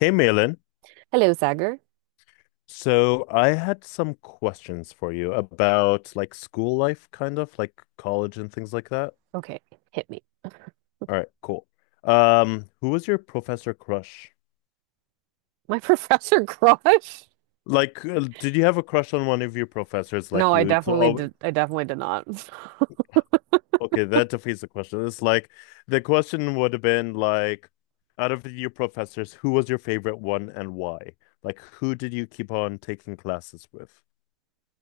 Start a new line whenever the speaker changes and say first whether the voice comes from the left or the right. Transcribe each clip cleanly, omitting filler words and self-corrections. left: Hey, Malin.
right: Hello, Sagar.
left: So I had some questions for you about like school life, kind of like college and things like that.
right: Okay, hit me.
left: All right, cool. Who was your professor crush?
right: My professor crush?
left: Like, did you have a crush on one of your professors like
right: No, I
left: you? So,
right: definitely
left: oh,
right: did. I definitely did not.
left: okay, that defeats the question. It's like the question would have been like, out of your professors, who was your favorite one and why? Like, who did you keep on taking classes with?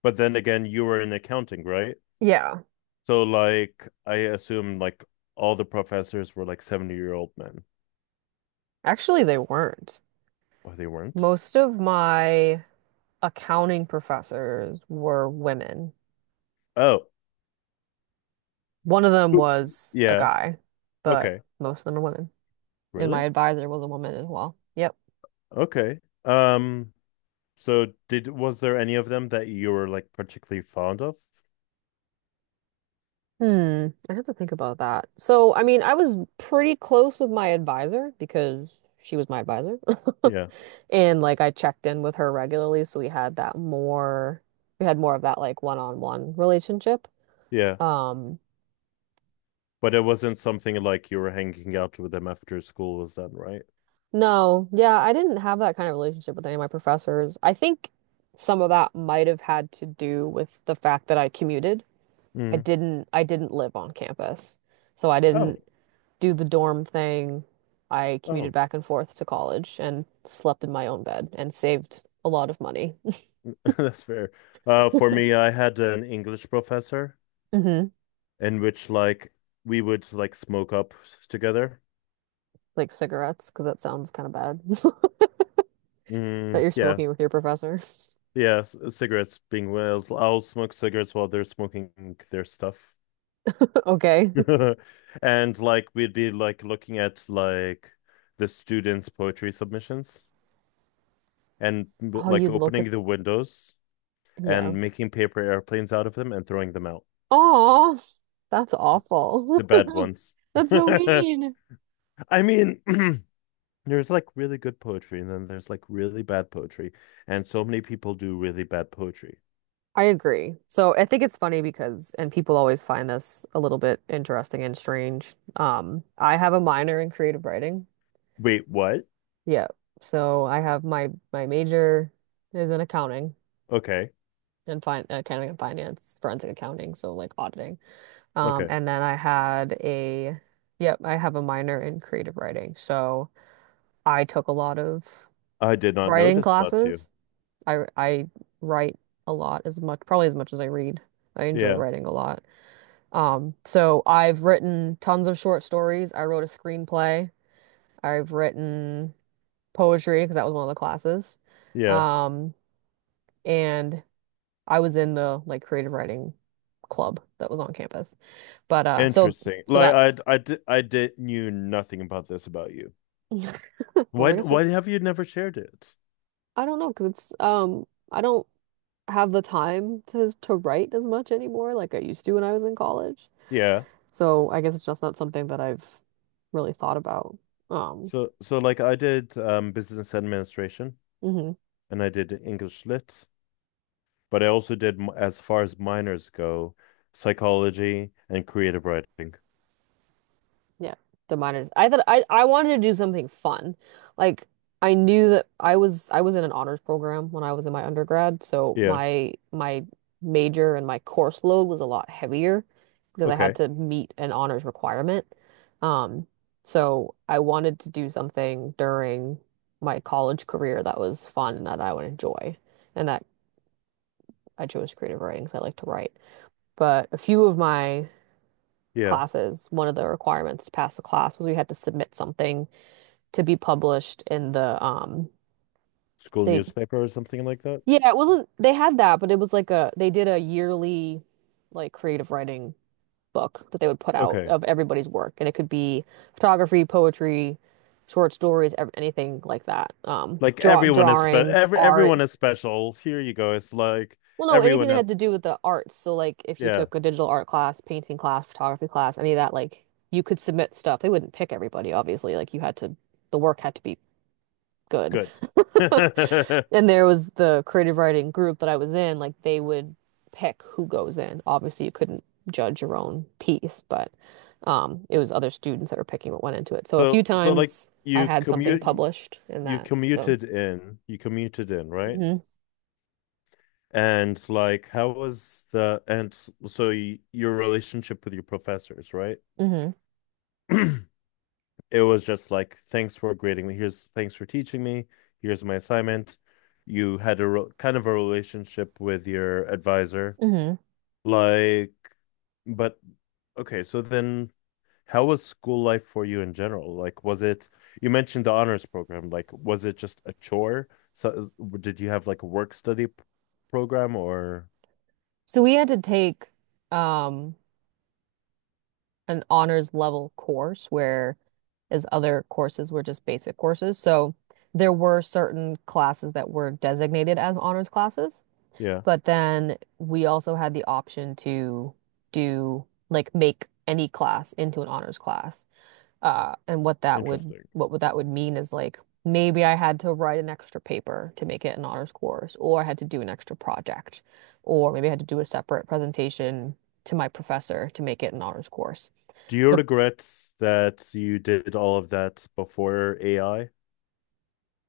left: But then again, you were in accounting, right?
right: Yeah,
left: So like I assume like all the professors were like 70-year-old men.
right: actually, they weren't.
left: Or they weren't?
right: Most of my accounting professors were women.
left: Oh,
right: One of them
left: Who-
right: was a
left: yeah.
right: guy, but
left: Okay.
right: most of them are women. And my
left: Really?
right: advisor was a woman as well. Yep.
left: Okay. So did was there any of them that you were like particularly fond of?
right: I have to think about that. So, I mean, I was pretty close with my advisor because she was my advisor.
left: Yeah.
right: And like I checked in with her regularly, so we had that more we had more of that like one-on-one relationship.
left: Yeah.
right: Um,
left: But it wasn't something like you were hanging out with them after school was done, right?
right: no, yeah, I didn't have that kind of relationship with any of my professors. I think some of that might have had to do with the fact that I commuted. I
left: Mm.
right: didn't I didn't live on campus. So I
left: Oh.
right: didn't do the dorm thing. I commuted
left: Oh,
right: back and forth to college and slept in my own bed and saved a lot of money.
left: that's fair. For me, I had an English professor
right: hmm
left: in which like we would like smoke up together.
right: Like cigarettes, because that sounds kind of bad that
left: Mm,
right: you're
left: yeah.
right: smoking with your professor.
left: Yeah, cigarettes being well. I'll smoke cigarettes while they're smoking their stuff.
right: Okay.
left: And like we'd be like looking at like the students' poetry submissions and
right: Oh,
left: like
right: you'd look at,
left: opening the windows
right: yeah.
left: and making paper airplanes out of them and throwing them out.
right: Oh, that's awful.
left: The bad ones.
right: That's so mean.
left: I mean, there's like really good poetry and then there's like really bad poetry. And so many people do really bad poetry.
right: I agree. So I think it's funny because, and people always find this a little bit interesting and strange. I have a minor in creative writing.
left: Wait, what?
right: Yeah. So I have my major is in accounting
left: Okay.
right: and fin accounting and finance, forensic accounting, so like auditing.
left: Okay.
right: And then I had a yep, I have a minor in creative writing. So I took a lot of
left: I did not know
right: writing
left: this about you.
right: classes. I write a lot as much, probably as much as I read. I enjoy
left: Yeah.
right: writing a lot. So I've written tons of short stories. I wrote a screenplay. I've written poetry because that was one of the classes.
left: Yeah.
right: Um, and I was in the like creative writing club that was on campus. But so
left: Interesting.
right: so
left: Like
right: that
left: I did knew nothing about this about you. Why
right: I guess
left: why have you never shared it?
right: I don't know because it's I don't have the time to write as much anymore like I used to when I was in college.
left: Yeah.
right: So I guess it's just not something that I've really thought about. Um
left: So like I did business administration
right: mhm.
left: and I did English lit, but I also did as far as minors go, psychology and creative writing.
right: Yeah, the minors. I thought I wanted to do something fun. Like I knew that I was in an honors program when I was in my undergrad, so
left: Yeah.
right: my major and my course load was a lot heavier because I had
left: Okay.
right: to meet an honors requirement. Um, so I wanted to do something during my college career that was fun and that I would enjoy, and that I chose creative writing because I like to write. But a few of my
left: Yeah.
right: classes, one of the requirements to pass the class was we had to submit something to be published in the
left: School
right: they
left: newspaper or something like that.
right: yeah, it wasn't they had that, but it was like a they did a yearly like creative writing book that they would put out
left: Okay.
right: of everybody's work, and it could be photography, poetry, short stories, ev- anything like that.
left: Like everyone is spe
right: Drawings,
left: every
right: art.
left: everyone is special. Here you go. It's like
right: Well, no, anything
left: everyone
right: that had
left: has
right: to do with the arts. So like if you
left: yeah,
right: took a digital art class, painting class, photography class, any of that like you could submit stuff. They wouldn't pick everybody, obviously. Like you had to the work had to be good.
left: good.
right: And there was the creative writing group that I was in, like they would pick who goes in. Obviously, you couldn't judge your own piece, but it was other students that were picking what went into it. So a few
left: So like
right: times I
left: you
right: had something
left: commute you,
right: published in that. So,
left: you commuted in, right?
right: hmm
left: And like how was the and s- so y your relationship with your professors, right?
right: hmm
left: It was just like thanks for grading me. Here's thanks for teaching me. Here's my assignment. You had a kind of a relationship with your advisor.
right: hmm
left: Like, but okay, so then how was school life for you in general? Like, was it, you mentioned the honors program, like, was it just a chore? So, did you have like a work study program or,
right: So we had to take um, an honors level course, where as other courses were just basic courses. So there were certain classes that were designated as honors classes.
left: yeah,
right: But then we also had the option to do like make any class into an honors class. And what that would
left: interesting.
right: what would that would mean is like maybe I had to write an extra paper to make it an honors course, or I had to do an extra project, or maybe I had to do a separate presentation to my professor to make it an honors course.
left: Do you
right: The,
left: regret that you did all of that before AI?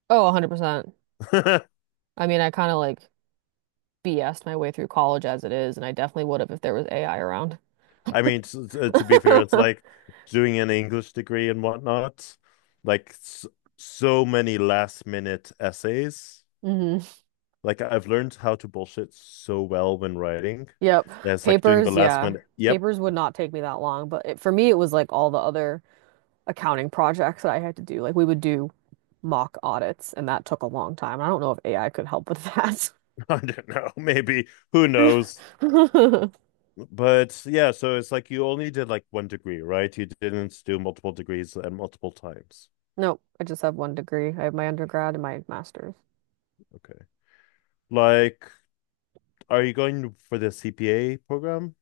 right: oh, 100%.
left: I
right: I mean, I kind of like BS'd my way through college as it is, and I definitely would have if there was AI around.
left: I mean, to be fair, it's like doing an English degree and whatnot, like s so many last minute essays.
right: hmm
left: Like I've learned how to bullshit so well when writing.
right: Yep.
left: That's like doing the
right: Papers,
left: last
right: yeah.
left: minute. Yep,
right: Papers would not take me that long, but for me, it was like all the other accounting projects that I had to do. Like we would do mock audits, and that took a long time. I don't know if AI could help with that.
left: I don't know. Maybe who knows? But yeah, so it's like you only did like one degree, right? You didn't do multiple degrees and multiple times.
right: Nope, I just have one degree. I have my undergrad and my master's.
left: Okay. Like, are you going for the CPA program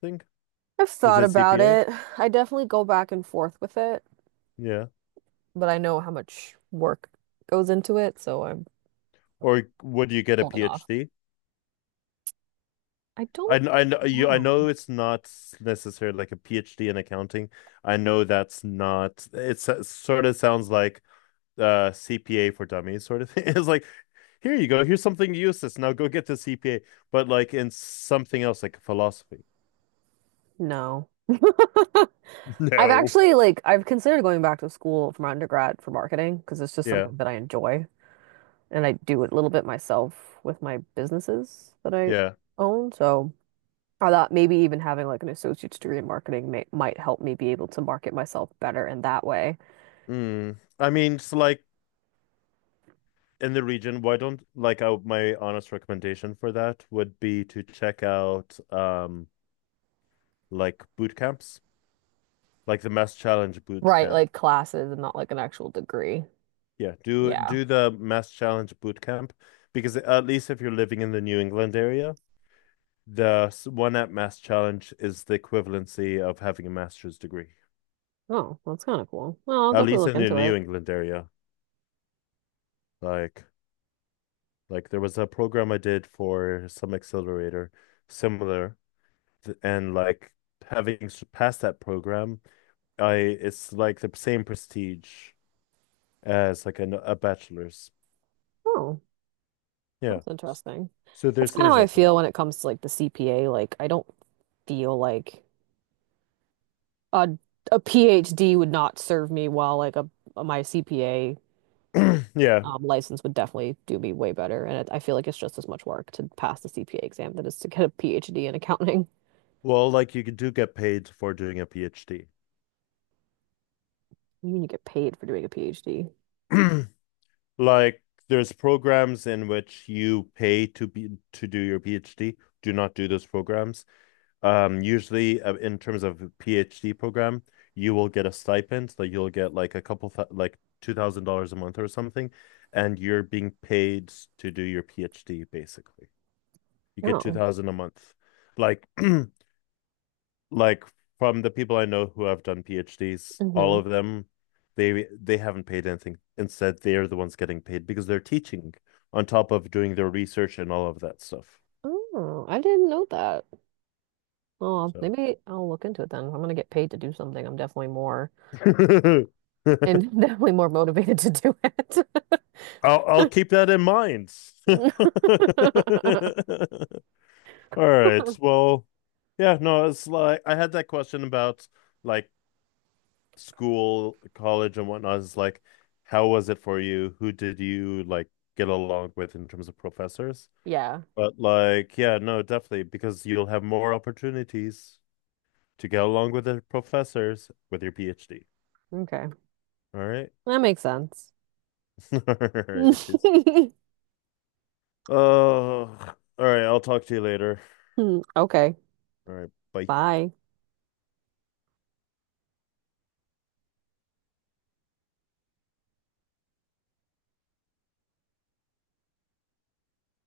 left: thing?
right: I've
left: Is
right: thought
left: it
right: about
left: CPA?
right: it. I definitely go back and forth with it,
left: Yeah.
right: but I know how much work goes into it, so I'm
left: Or would you get a
right: holding off.
left: PhD?
right: I don't
left: I
right: know.
left: know it's not necessarily like a PhD in accounting. I know that's not, it's, it sort of sounds like CPA for dummies sort of thing. It's like, here you go, here's something useless. Now go get the CPA, but like in something else, like philosophy.
right: No. I've
left: No.
right: actually I've considered going back to school for my undergrad for marketing because it's just
left: Yeah,
right: something that I enjoy, and I do it a little bit myself with my businesses that I
left: yeah.
right: own. So I thought maybe even having like an associate's degree in marketing might help me be able to market myself better in that way.
left: Mm. I mean, it's like in the region, why don't like I, my honest recommendation for that would be to check out like boot camps, like the Mass Challenge boot
right: Right,
left: camp.
right: like classes and not like an actual degree.
left: Yeah, do
right: Yeah.
left: do the Mass Challenge boot camp because at least if you're living in the New England area, the one at Mass Challenge is the equivalency of having a master's degree,
right: Oh, that's kind of cool. Well, I'll
left: at
right: definitely
left: least
right: look
left: in the
right: into
left: New
right: it.
left: England area. Like, like, there was a program I did for some accelerator, similar, and like having passed that program, I it's like the same prestige as like a bachelor's.
right: Oh,
left: Yeah.
right: that's interesting.
left: So
right: That's
left: there's
right: kind of how
left: things
right: I
left: like
right: feel when it comes to like the CPA. Like I don't feel like Uh, a PhD would not serve me well, like a my CPA
left: that. Yeah.
right: license would definitely do me way better. And I feel like it's just as much work to pass the CPA exam than it is to get a PhD in accounting.
left: Well, like you do get paid for doing a PhD.
right: You mean you get paid for doing a PhD?
left: Like there's programs in which you pay to do your PhD. Do not do those programs. Usually, in terms of a PhD program, you will get a stipend, so you'll get like a couple th like $2,000 a month or something, and you're being paid to do your PhD basically. You get two
right: Oh.
left: thousand a month. Like like from the people I know who have done PhDs, all
right: hmm
left: of them, they haven't paid anything. Instead, they are the ones getting paid because they're teaching on top of doing their research and all of that stuff.
right: Oh, I didn't know that. Oh,
left: So
right: maybe I'll look into it then. If I'm gonna get paid to do something, I'm definitely more and definitely more motivated to do it.
left: I'll keep that in mind. All right. Well, yeah, no, it's like I had that question about like school, college, and whatnot. It's like, how was it for you? Who did you like get along with in terms of professors?
right: Yeah.
left: But like, yeah, no, definitely, because you'll have more opportunities to get along with the professors with your PhD.
right: Okay.
left: All right.
right: That makes sense.
left: All right. Oh, all right. I'll talk to you later.
right: Okay.
left: All right. Bye.
right: Bye.